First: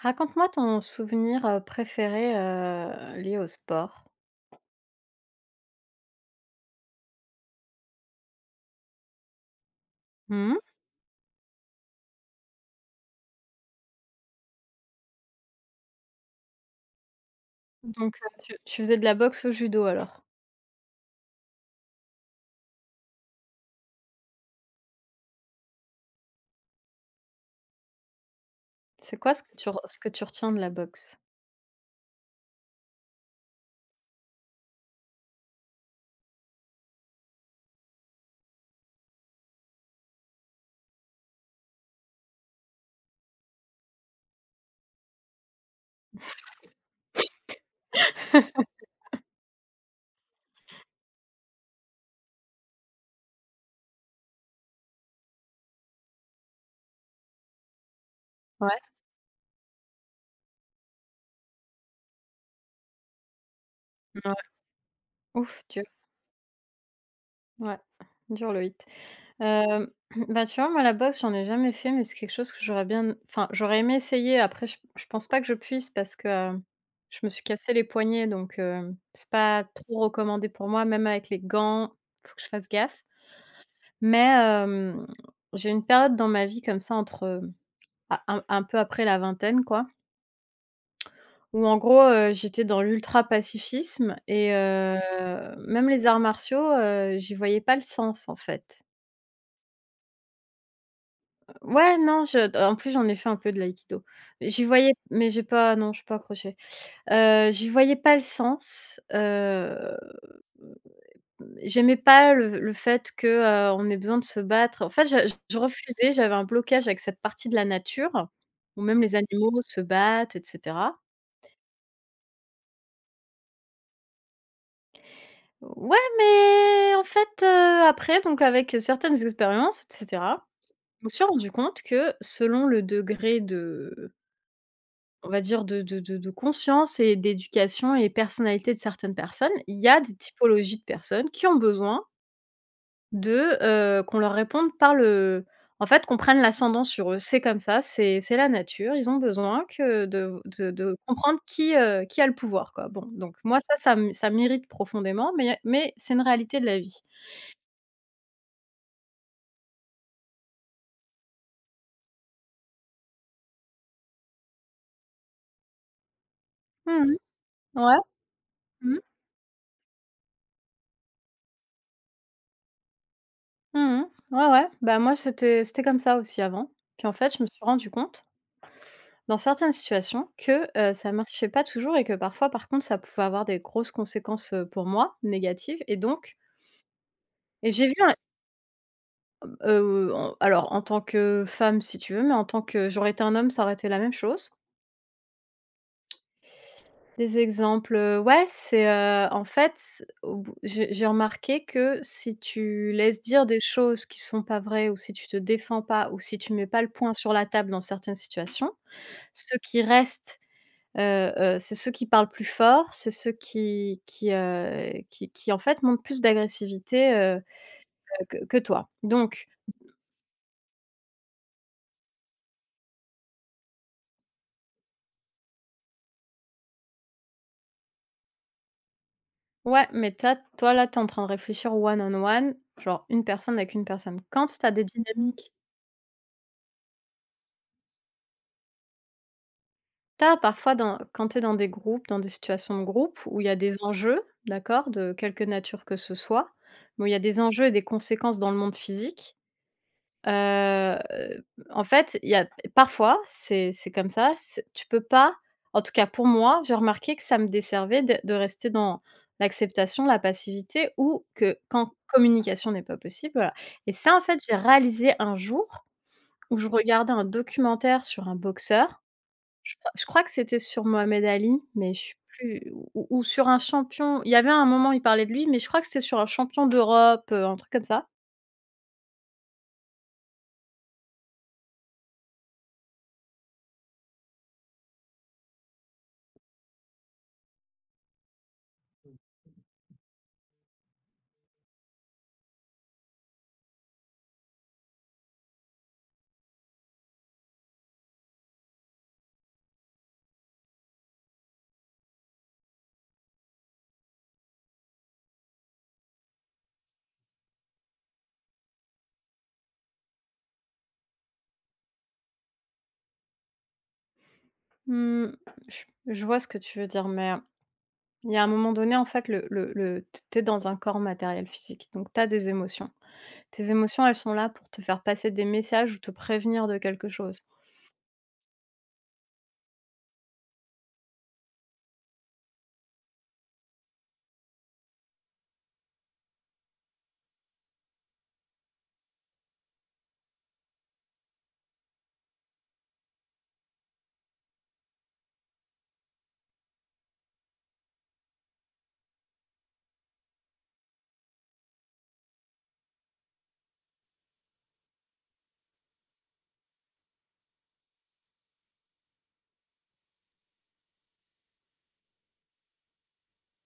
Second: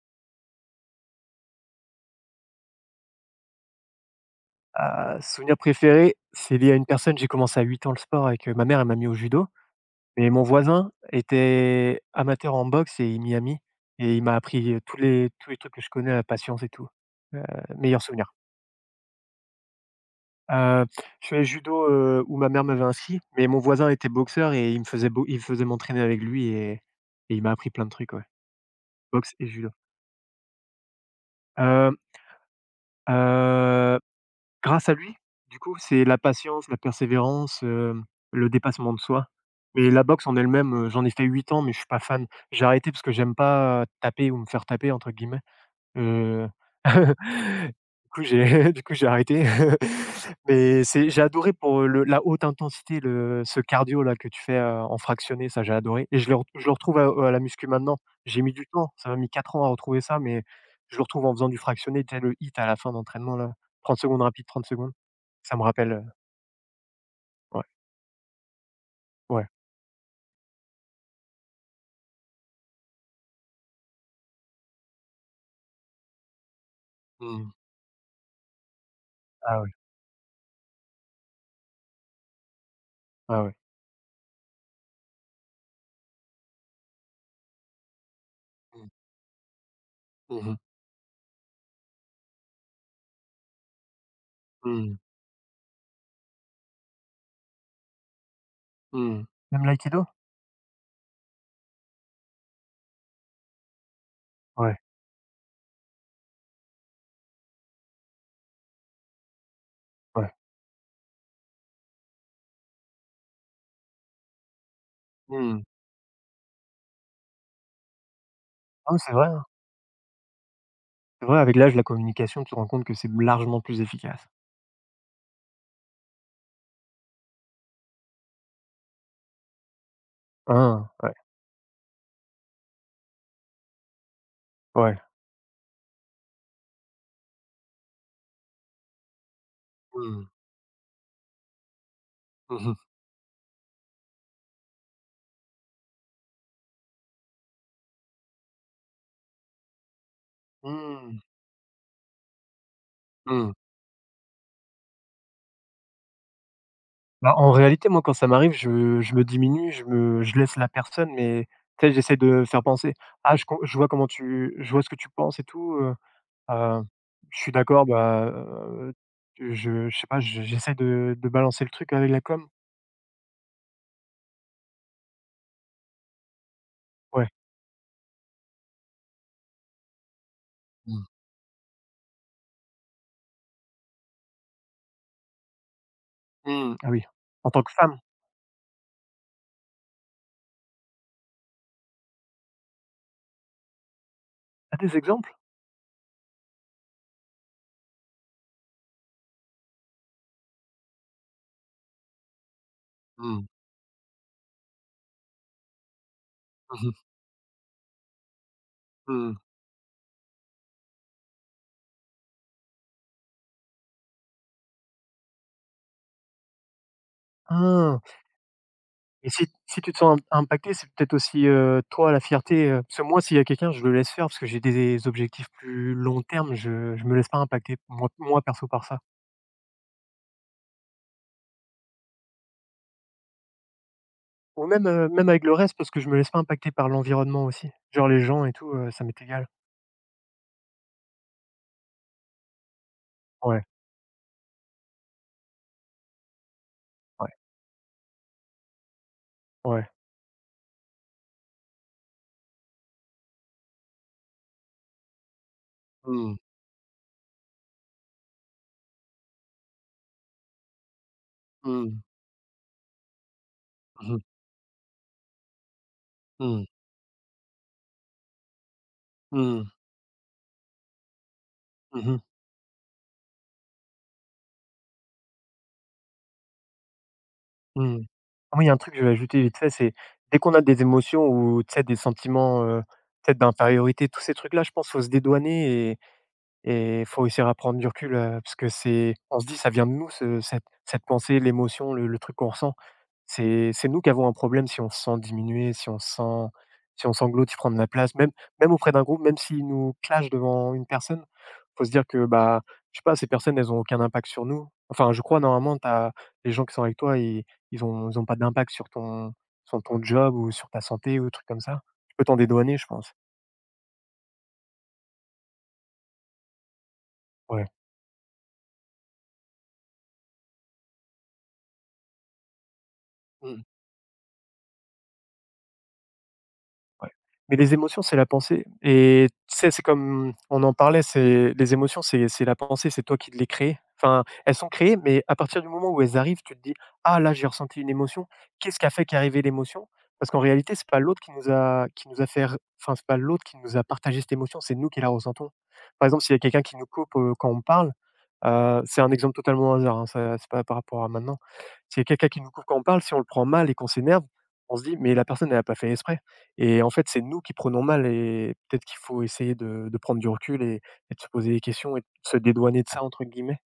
Raconte-moi ton souvenir, préféré, lié au sport. Souvenir préféré, c'est lié à une personne, j'ai commencé à 8 ans le sport avec, ma mère, elle m'a mis au judo, mais mon Mmh. voisin était amateur en boxe et il m'y a mis et il m'a appris, tous les trucs que je connais, la patience et tout. Heu, Meilleur Donc souvenir. tu faisais de la boxe au judo alors? Heu, je faisais judo, où ma mère m'avait inscrit, mais mon voisin était boxeur et il faisait m'entraîner avec lui et il m'a appris plein de trucs, ouais. C'est Boxe quoi ce et que tu judo. re ce que tu retiens de la boxe? Hem, heu Grâce à lui, du coup, c'est la patience, la persévérance, le dépassement de soi. Mais la boxe en elle-même, j'en ai fait 8 ans, mais je suis pas fan. J'ai arrêté parce que j'aime pas «taper» ou me faire taper entre guillemets. Heu, du coup j'ai du coup j'ai arrêté. Mais c'est j'ai adoré pour, le la haute intensité, le ce cardio là que tu fais, en fractionné, ça j'ai adoré et je le retrouve à la muscu maintenant. J'ai mis du Ouais. temps, ça m'a mis 4 ans à retrouver ça, mais je le retrouve en faisant du fractionné, tu sais le hit à la fin d'entraînement là, 30 secondes Ouais. rapides, 30 secondes. Ça Ouf, me dur. rappelle, ouais, Ouais, dur le hit. ouais. Hem, bah, tu vois, moi, la boxe, j'en ai jamais fait, mais c'est quelque chose que j'aurais bien, enfin, j'aurais aimé essayer. Après, je pense pas que je puisse parce que, je me suis Mmh. cassé les poignets, donc c'est Ah pas ouais, trop recommandé pour moi, même avec les gants, faut que je fasse gaffe. ah ouais. Mais j'ai une période dans ma vie comme ça entre, a un peu Mmh. après la vingtaine quoi, Mmh mh. où en gros, j'étais dans l'ultra pacifisme et Mmh. Même les arts martiaux, j'y voyais pas le sens en fait. Mmh. Même l'aïkido? Ouais non, je en plus j'en ai fait un peu de l'aïkido. J'y Ouais, voyais mais j'ai pas, non, je suis pas accrochée. J'y voyais pas le sens, ouais. J'aimais pas le fait que, on ait besoin de se battre. En fait, je Mmh. refusais, j'avais un blocage avec cette partie de la nature, où Ah oui, même c'est les vrai, hein. animaux se battent et cetera. C'est vrai, avec l'âge, la communication, tu te rends compte que c'est largement plus efficace. Ouais, mais en fait, après donc avec certaines expériences et cetera, Hein, je me ouais, suis rendu compte que selon le degré de, ouais. on va dire, de conscience et d'éducation et personnalité de certaines personnes, il y a des Mmh. typologies de personnes qui ont besoin Mmh mh. de, qu'on leur réponde par le, en fait, qu'on prenne l'ascendant sur eux. C'est comme ça, c'est la nature, ils ont besoin que de Mmh. comprendre qui a le pouvoir, quoi. Bon, donc Mmh. moi ça, ça m ça m'irrite profondément, mais c'est une réalité de la vie. Bah, en réalité, moi, quand ça m'arrive, je me diminue, je laisse la personne, mais tu sais, j'essaie de faire penser: «Ah, je vois ce que tu penses et tout, heu, Mmh. je suis d'accord, Ouais. bah, Mmh. je sais pas», je j'essaie de balancer le truc avec la com. Mmh. Ouais, ouais. Bah, moi, c'était comme ça aussi avant. Puis en Ouais. fait, je me suis rendu compte, dans certaines situations, que, Mmh. ça marchait pas toujours et que parfois, par contre, ça pouvait avoir des grosses conséquences, pour moi, négatives et donc Mmh. Ah oui. En tant et que j'ai vu. femme, En alors en tant que femme, si tu veux, mais en tant que j'aurais été un homme, ça aurait été la même chose. tu as des exemples? Des exemples, ouais, c'est, en fait, c au bout j'ai remarqué que si tu laisses dire Mmh. des choses qui sont pas vraies ou si tu te défends pas ou si tu mets pas Mmh le mh. point sur la table dans certaines situations, Mmh. ceux qui restent, c'est ceux qui parlent plus fort, c'est ceux qui, qui en fait montrent plus d'agressivité, Ah! que toi. Et si Donc. si tu te sens im impacté, c'est peut-être aussi, toi, la fierté, parce que moi, s'il y a quelqu'un, je le laisse faire parce que j'ai des objectifs plus long terme, je me laisse pas impacter, moi, perso, par ça. Ouais, mais t'as toi, là, tu es en train de réfléchir one on one, genre une personne avec une personne. Quand tu Ou as des même, même avec dynamiques, le reste parce que je me laisse pas impacter par l'environnement aussi. Genre les gens et tout, ça m'est égal. t'as parfois dans, quand tu es dans des groupes, dans des situations de groupe où il y a Ouais, des enjeux, d'accord, de quelque nature que ce soit, mais où il y a ouais, des enjeux et des conséquences dans le monde physique. ouais. Heu, En fait, il y a parfois, c'est comme ça, c'est tu peux pas, en tout cas pour Mmh. moi, j'ai remarqué que ça me desservait de rester dans l'acceptation, la passivité ou que quand Mmh. communication n'est pas possible, voilà, et Mmh ça, mh. en fait, j'ai réalisé un jour où Mmh. je regardais un documentaire sur un boxeur. Mmh Je crois que c'était sur Mohamed Ali, mais je suis mh. plus, ou sur un champion. Il y avait un moment, il parlait de lui, mais je crois que c'était sur un champion d'Europe, un truc comme Mmh. ça. Ah oui, il y a un truc que je vais ajouter vite fait, c'est dès qu'on a des émotions ou tu sais, des sentiments, peut-être d'infériorité, tous ces trucs-là, je pense, qu'il faut se dédouaner. Et il faut réussir à prendre du recul, parce que c'est on se dit: «Ça vient de nous ce cette cette pensée, l'émotion, le truc qu'on ressent». C'est nous qui avons un problème si on se sent diminué, si on sanglote, si prend de la place, même auprès d'un groupe, même s'ils nous clashent devant une personne, faut se dire que, bah, je sais pas, ces personnes, elles ont aucun impact sur nous. Enfin, je crois normalement, t'as les gens qui sont avec toi, ils ont pas d'impact sur ton job ou sur ta santé ou truc comme ça. Tu peux t'en dédouaner, je pense. Mmh, je vois ce que tu veux dire, mais Ouais. il y a un moment donné, en fait, le t tu es dans un corps matériel, physique, donc tu as des émotions. Mmh. Tes émotions, elles sont là pour te faire passer des messages ou te prévenir de quelque Ouais. chose. Mais les émotions, c'est la pensée et tu sais, c'est comme on en parlait, c'est les émotions, c'est la pensée, c'est toi qui les crées. Enfin, elles sont créées, mais à partir du moment où elles arrivent, tu te dis: «Ah là, j'ai ressenti une émotion. Qu'est-ce qui a fait qu'est arrivée l'émotion?» Parce qu'en réalité, c'est pas l'autre qui nous a fait r enfin, c'est pas l'autre qui nous a partagé cette émotion, c'est nous qui la ressentons. Par exemple, s'il y a quelqu'un qui nous coupe, quand on parle, c'est un exemple totalement au hasard, hein, ça c'est pas par rapport à maintenant. S'il y a quelqu'un qui nous coupe quand on parle, si on le prend mal et qu'on s'énerve, on se dit: «Mais la personne elle a pas fait exprès». Et en fait, c'est nous qui prenons mal et peut-être qu'il faut essayer de prendre du recul et de se poser des questions et de se «dédouaner» de ça, entre guillemets,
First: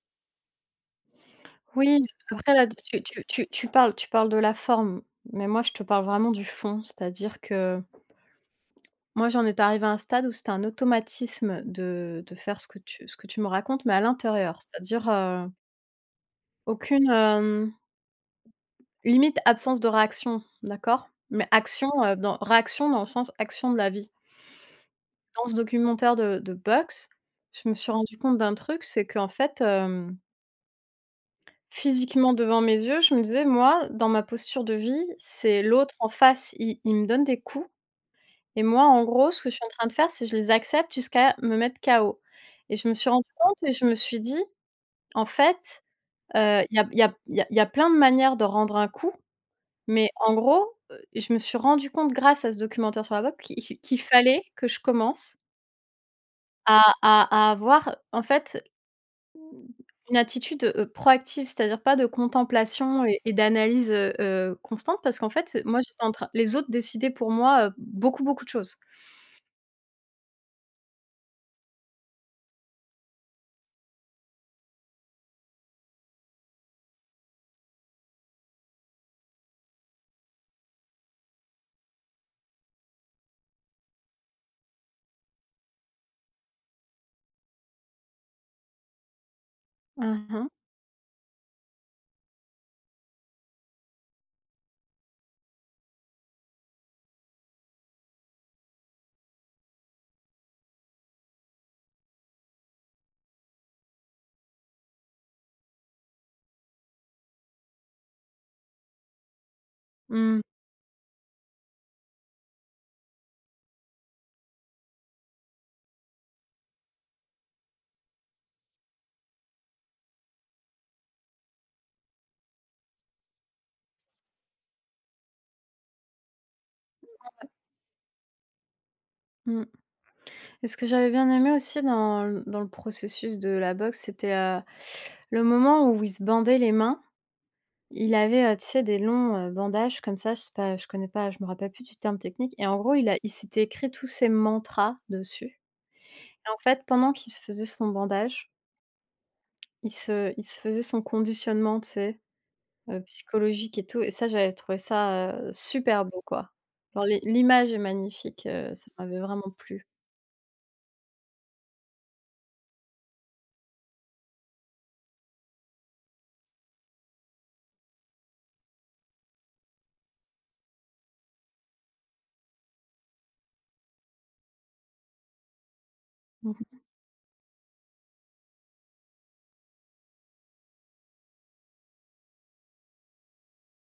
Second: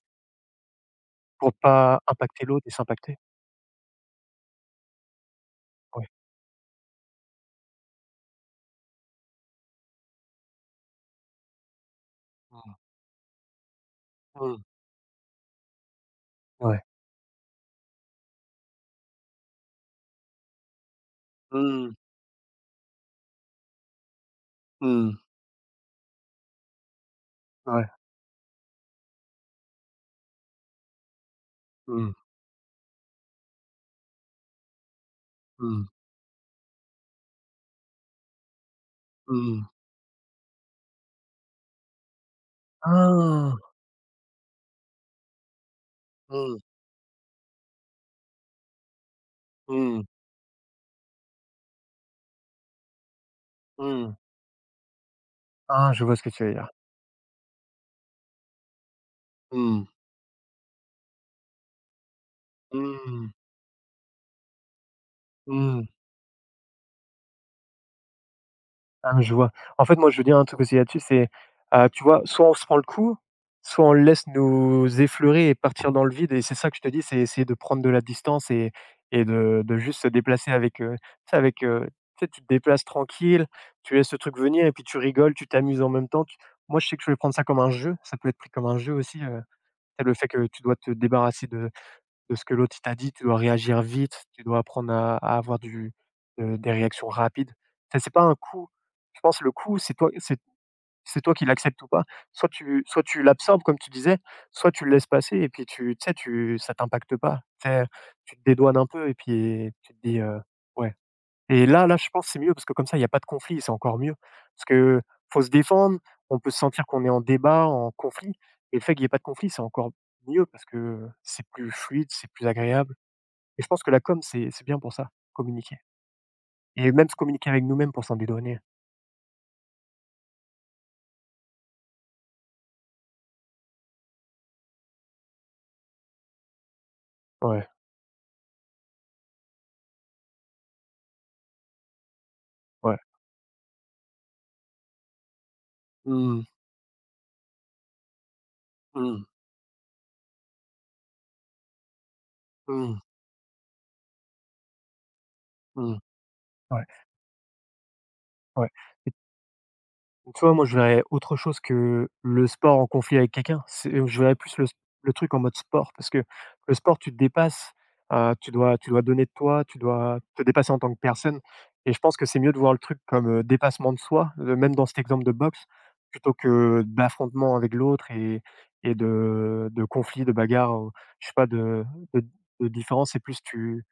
pour pas Oui, impacter après là, l'autre et tu s'impacter. tu tu tu parles tu parles de la forme, mais moi, je te parle Ouais. vraiment du fond. C'est-à-dire que moi, j'en étais arrivée à un stade où c'était un automatisme de faire ce que tu me racontes, mais à l'intérieur. Mmh. C'est-à-dire, Ouais. aucune, limite absence de réaction, d'accord? Mais action, Mmh. Dans réaction, dans le sens action de la vie. Mmh. Dans ce documentaire de boxe, je me Ouais. suis rendu compte d'un truc, c'est qu'en fait, Mmh. physiquement devant mes yeux, je me disais: «Moi, dans ma posture de vie, c'est Mmh. l'autre en face, il me donne des coups et moi, en gros, ce que je Mmh. suis en train de faire, c'est je les accepte jusqu'à me mettre KO» et je me suis rendue Ah! compte et je me suis dit: «En fait, Mmh. Il y a il y a il y a il y a plein de manières de rendre un coup», Mmh. mais en gros, je me suis rendue compte grâce à ce documentaire sur la boxe qu'il Mmh. fallait que je commence Ah, je vois ce que tu veux dire. à avoir, en fait, Mmh. une attitude, proactive, c'est-à-dire pas de contemplation et Mmh. et d'analyse, constante, parce qu'en fait, moi, Mmh. j'étais en train, les autres décidaient pour moi, beaucoup, beaucoup de choses. Ah, je vois. En fait, moi, je veux dire un truc aussi là-dessus, c'est, tu vois, soit on se prend le coup, soit on le laisse nous effleurer et partir dans le vide et c'est ça que je te dis, c'est essayer de prendre de la distance et de juste se déplacer avec, tu sais avec, tu sais, tu te déplaces tranquille, tu laisses le truc venir et puis tu rigoles, tu t'amuses en même temps. Tu Moi, je sais que je vais prendre ça comme un jeu, ça peut être pris comme un jeu aussi, tu le Mmh fait que mh. tu dois te débarrasser de ce que l'autre il t'a dit, tu dois réagir vite, tu dois apprendre à avoir des réactions rapides. Ça c'est pas un coup. Je pense que le coup, c'est toi qui l'acceptes ou pas. Soit tu l'absorbes comme tu disais, soit tu le laisses passer et puis tu sais, tu ça t'impacte pas. Tu sais, tu te dédouanes un peu et puis tu te dis: «Ouais». Et là, je pense que c'est mieux parce que comme ça, il y a pas de conflit, c'est encore mieux. Parce que faut se défendre, on peut sentir qu'on est en débat, en conflit et le fait qu'il y ait pas de conflit, c'est encore mieux parce que, c'est plus fluide, c'est plus agréable et je pense que la com, c'est bien pour ça, communiquer et même se communiquer avec nous-mêmes pour s'en dédouaner. Mmh. Et ce que j'avais bien aimé aussi dans le processus de la boxe, c'était, le moment où il se bandait les mains. Ouais, Il avait, tu sais, des longs, bandages comme ça, je sais pas, je connais pas, je me rappelle plus du terme technique, et en gros, ouais. Il s'était écrit tous ses mantras dessus, Mmh, et en fait, pendant qu'il se faisait son bandage, mmh, il se faisait son conditionnement, tu sais, mmh, psychologique et tout, et ça, j'avais trouvé ça, mmh, super beau, quoi. ouais, Genre l'image est magnifique, ouais. Ça m'avait vraiment plu. Donc, tu vois, moi, je verrais autre chose que le sport en conflit avec quelqu'un. C'est Je verrais plus le truc en mode sport parce que le sport, tu te dépasses, tu dois donner de toi, tu dois te dépasser en tant que personne et je pense que c'est mieux de voir le truc comme, dépassement de soi, même dans cet exemple de boxe, plutôt Mmh que d'affrontement avec l'autre et de conflit, de bagarre ou je sais pas de de de différence. C'est plus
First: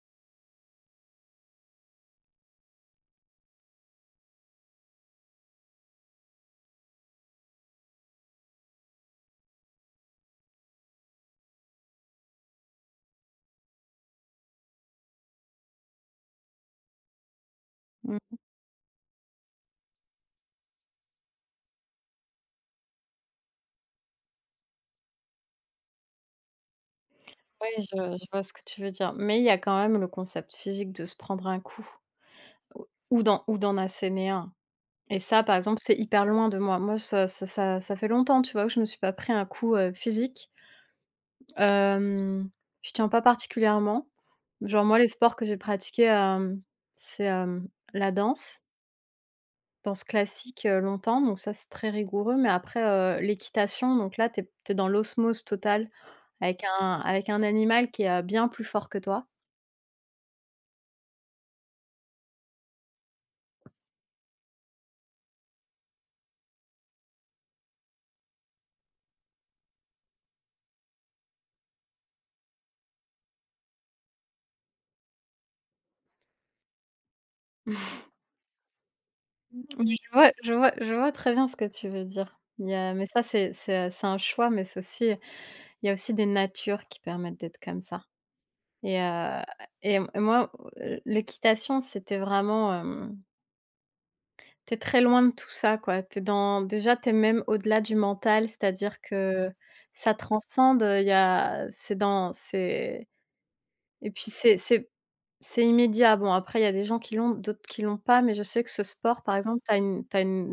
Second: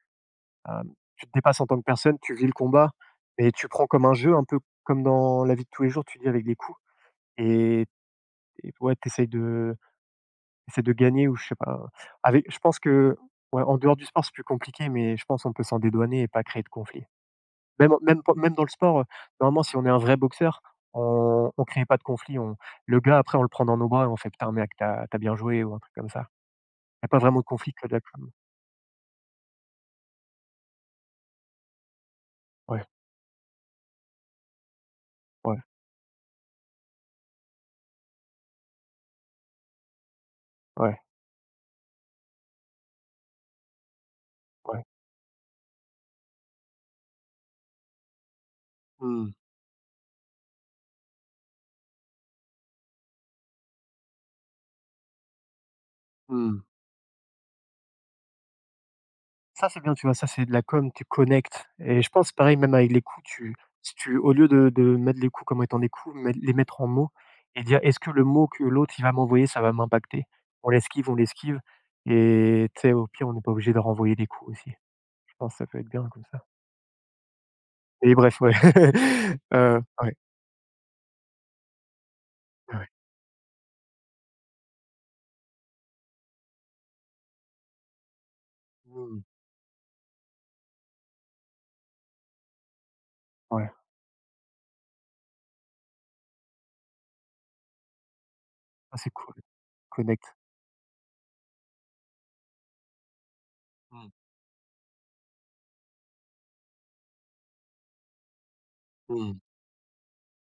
hem, tu te dépasses en tant que personne, tu vis le combat mais tu prends comme un jeu, un peu comme dans la vie de tous les jours, tu dis avec des coups et et ouais, t'essayes de gagner ou je sais pas, avec je pense que, ouais, en dehors du sport, c'est plus compliqué, mais je pense on peut s'en dédouaner et pas créer de conflit. Même mh, même pas mmh. même dans le sport, normalement, si on est un vrai boxeur, on crée pas de conflit, on le gars après, on le prend dans nos bras et on fait: «Putain mec, tu as bien joué» ou un truc comme ça. Il y a pas vraiment de Ouais, conflit je que de la je com. vois ce que tu veux dire, mais il y a quand même le concept physique de se prendre un coup Ouais, ou d'en, ou d'en asséner un, et ça, par ouais, exemple, c'est hyper loin de moi. Moi, ça fait longtemps, tu vois, que je me suis pas pris un coup, physique. ouais, Hem, je tiens pas particulièrement. ouais. Genre moi, les sports que j'ai pratiqués, c'est, la danse. Mmh, Danse classique, longtemps, donc ça, c'est très rigoureux, mais après, l'équitation, donc là, t'es es dans l'osmose totale mmh. avec un animal qui est, bien plus fort que toi. Ça, c'est bien, tu vois? Ça, c'est de la com, tu connectes et je pense pareil même avec les coups, tu si tu au lieu de mettre les coups comme étant des coups, mais les mettre en mots et dire: «Est-ce que le mot que l'autre il va m'envoyer, ça va m'impacter?» On l'esquive et tu sais, au pire, on n'est pas obligé de renvoyer des coups aussi. Je pense que ça peut être bien comme ça et bref, ouais. Oui. Mmh. je Ouais, vois je vois je vois très bien ce que tu veux dire. Il y ouais. a, mais ça, c'est un choix, mais c'est aussi, il y a aussi des natures qui permettent d'être comme ça, et Mmh, heu et moi, l'équitation, c'était vraiment, ouais. t'es très loin de tout ça, quoi. T'es dans déjà, t'es même au-delà du mental, Ah, c'est-à-dire c'est cool, que ça connecte. transcende, il y a, c'est dans, c'est, et Mmh, puis c'est immédiat. Bon, après, il y a des gens qui l'ont, d'autres qui l'ont pas, mais je sais que ce sport, par mmh, exemple, t'as une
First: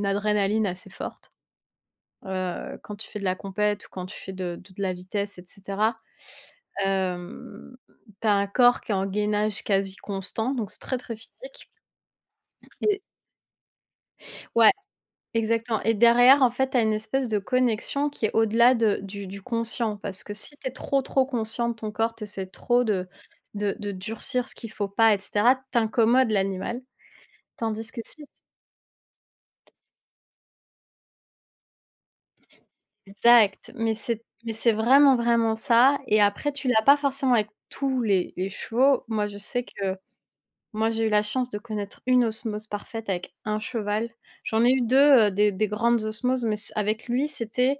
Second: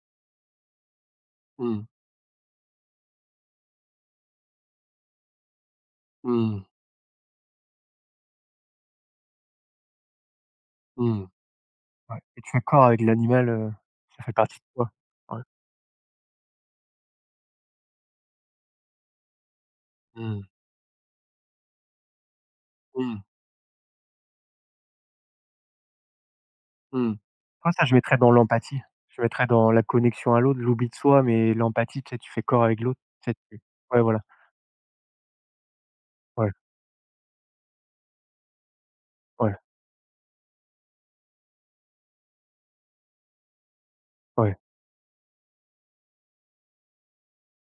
une adrénaline assez forte, mmh, quand tu fais de la compète ou quand tu fais de la vitesse et cetera. mmh, Hem, Tu un corps qui est en gainage quasi constant, donc c'est très, très mmh, physique ouais et tu es accord avec et l'animal, ça fait partie de ouais. toi. Ouais. Exactement, et derrière, en fait, tu as une espèce de connexion qui est au-delà de du conscient. Parce que Mmh, si tu es trop, trop conscient de ton corps, tu essaies trop de mmh. de de durcir ce qu'il faut pas et cetera, tu, l'animal. Mmh. Moi, ça, Tandis je que mettrais si dans l'empathie. Je mettrais dans la connexion à l'autre, l'oubli de soi, mais l'empathie, tu sais, tu fais corps avec l'autre. Tu sais, tu exact, mais ouais, voilà. c'est vraiment, vraiment ça, et Ouais, après tu l'as pas forcément avec tous les chevaux. Moi, je ouais, sais que moi, j'ai eu la chance de connaître une osmose parfaite avec un cheval. ouais. J'en ai eu 2, des grandes osmoses, mais c avec lui, c'était,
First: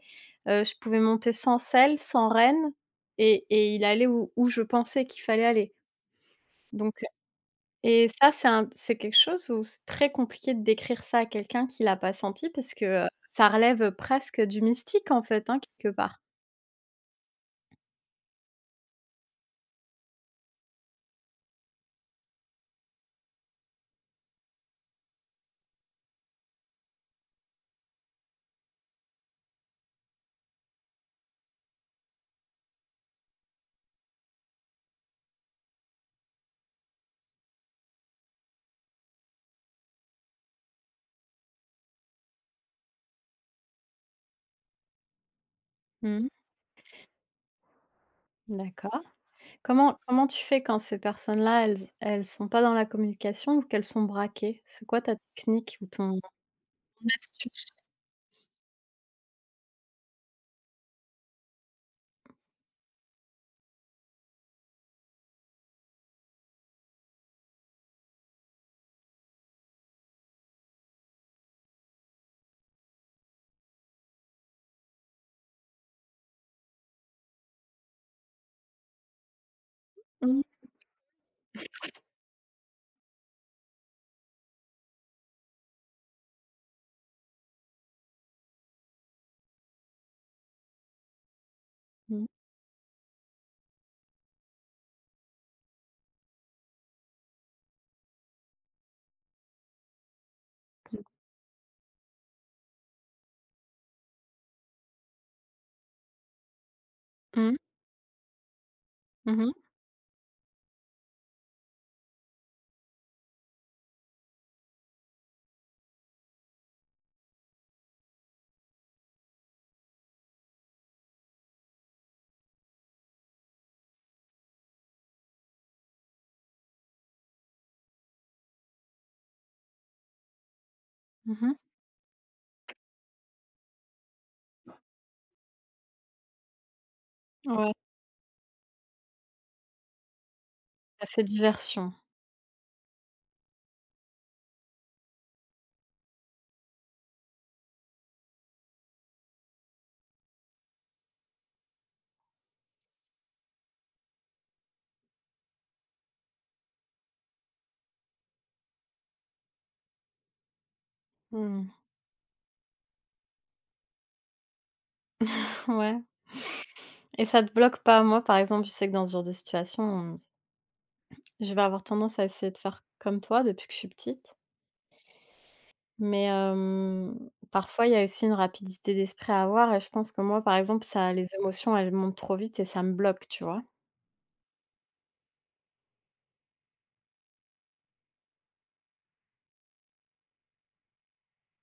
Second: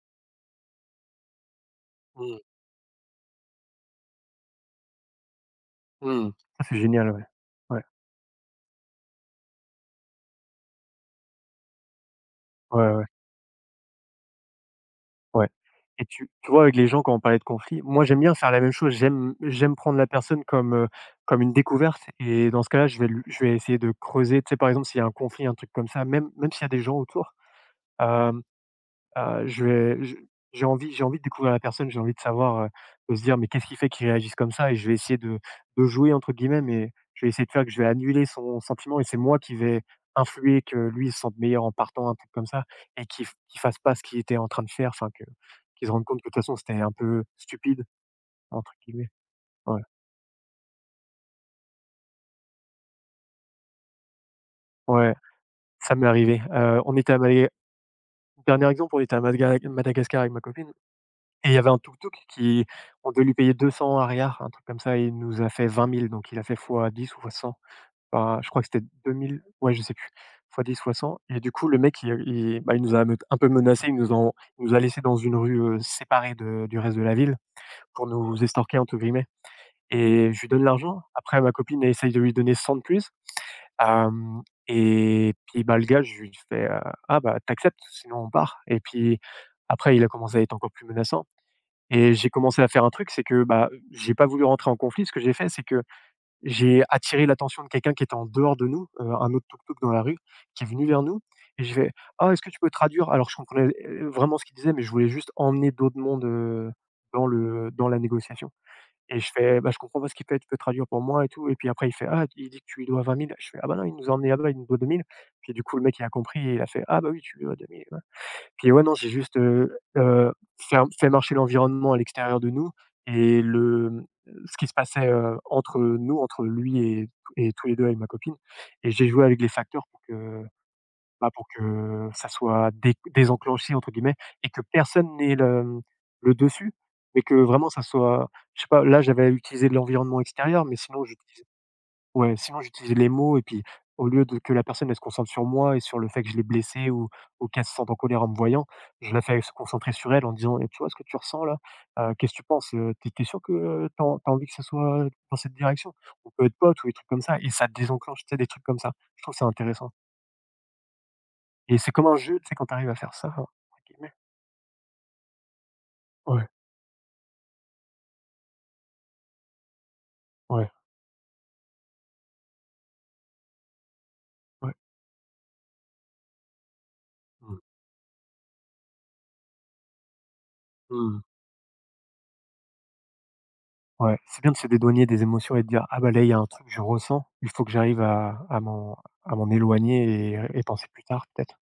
je pouvais monter sans selle, sans Mmh. renne, et il allait où je pensais qu'il fallait aller. Mmh. Ça, c'est Donc génial, ouais. Ouais, et ça, c'est un, c'est quelque chose où c'est très compliqué de décrire ça à quelqu'un qui l'a pas senti parce ouais, ouais, que, ça relève, presque du mystique, en ouais fait, hein, quelque et part. tu vois, avec les gens, quand on parlait de conflit, moi, j'aime bien faire la même chose. J'aime prendre la personne comme, comme une découverte et dans ce cas-là, je vais essayer de creuser. Tu sais, par exemple, s'il y a un conflit, un truc comme ça, même s'il y a des gens autour, euh, je vais je j'ai envie de découvrir la personne, j'ai envie de savoir, de se dire: «Mais qu'est-ce qui fait qu'il réagisse comme ça?» Et je vais essayer de «jouer» entre guillemets, mais je vais essayer de faire que je vais annuler son sentiment et c'est moi qui vais influer que lui, se sente meilleur en partant, un truc comme ça et qu'il fasse pas ce qu'il était en train de faire, enfin que qu'il se rende compte Mmh. que de toute façon, c'était un peu «stupide» entre D'accord. guillemets. Ouais, Comment tu fais quand ces personnes-là, elles sont pas dans la communication ou qu'elles sont braquées? C'est quoi ta ouais, technique ou ça m'est ton? Mon arrivé. On était à Malaga, astuce. dernier exemple. On était à Madga Madagascar avec ma copine. Et il y avait un tuk-tuk qui, on devait lui payer 200, un truc comme ça, et il nous a fait 20 000, donc il a fait fois 10 ou fois 100. Enfin, je crois que c'était 2 000, ouais, je sais plus, fois 10, fois 100. Et du coup, le mec, il bah, il nous a me un peu menacé, il nous a laissé dans une rue, séparée de du reste de la ville pour nous «estorquer» entre guillemets, et je Mmh. lui donne l'argent. Après ma copine elle essaye de lui donner 100 de plus, hem et puis, bah, le gars, je lui fais, «Ah, bah, t'acceptes, sinon on part.» Et puis après il a commencé à être encore plus menaçant. Et Mmh. j'ai commencé à faire un truc, c'est que, bah, j'ai pas voulu rentrer en conflit. Ce que j'ai fait, c'est que j'ai attiré l'attention de quelqu'un qui était en dehors de nous, un autre tuk-tuk dans la rue, qui est venu Mmh. vers nous, et je fait: «Ah, est-ce que tu peux traduire?» Alors je comprenais, vraiment ce qu'il disait, mais je voulais juste emmener d'autres mondes, dans le dans la négociation, et je Mmh fais: mh. «Bah, je comprends pas ce qu'il fait, tu peux traduire pour moi et tout.» Et puis après il fait: «Ah, il dit que tu lui dois 20 000.» Je fais: «Ah bah non, il nous a emmené là-bas, il nous doit 2 000.» Puis du coup, le mec, il a compris et il a fait: «Ah bah oui, tu lui dois 2 000.» Ouais. Puis ouais, non, c'est juste, faire marcher l'environnement à l'extérieur de nous et le, ce qui se passait, entre nous, entre lui et tous les 2 avec ma copine, et j'ai joué avec les facteurs pour que, bah, pour Mmh. que ça soit «dé désenclenché» entre guillemets et que personne n'ait le, le dessus, mais que vraiment Ouais, ça soit, je sais pas, là, j'avais utilisé de l'environnement extérieur, mais sinon ça fait j'utilisais. diversion. Ouais, sinon j'utilise les mots et puis au lieu de que la personne elle se concentre sur moi et sur le fait que je l'ai blessée ou qu'elle se sente en colère en me voyant, je la fais se concentrer sur elle en disant: «Eh, tu vois ce que tu ressens là? Qu'est-ce que tu penses? Tu tu as envie que ça soit dans cette direction? On peut être potes», ou des trucs comme ça, et ça désenclenche, tu sais, des trucs comme ça. Je trouve ça intéressant, Mmh. et c'est comme un jeu, tu sais, quand tu arrives à faire ça, entre guillemets. Ouais. Ouais, Et ça te bloque pas? Moi, par exemple, je sais que dans ce genre de situation, ouais, je vais avoir tendance à essayer de faire comme toi depuis que je suis petite. ouais. Mais, Mmh. parfois, il y a aussi une rapidité d'esprit à avoir, et je pense que moi, par exemple, ça, Mmh. les émotions, elles montent trop vite et ça me bloque, tu vois? Ouais, c'est bien de se dédouaner des émotions et de dire: «Ah bah, là, il y a un truc, que je ressens, il faut que j'arrive à m'en éloigner et penser plus tard, peut-être».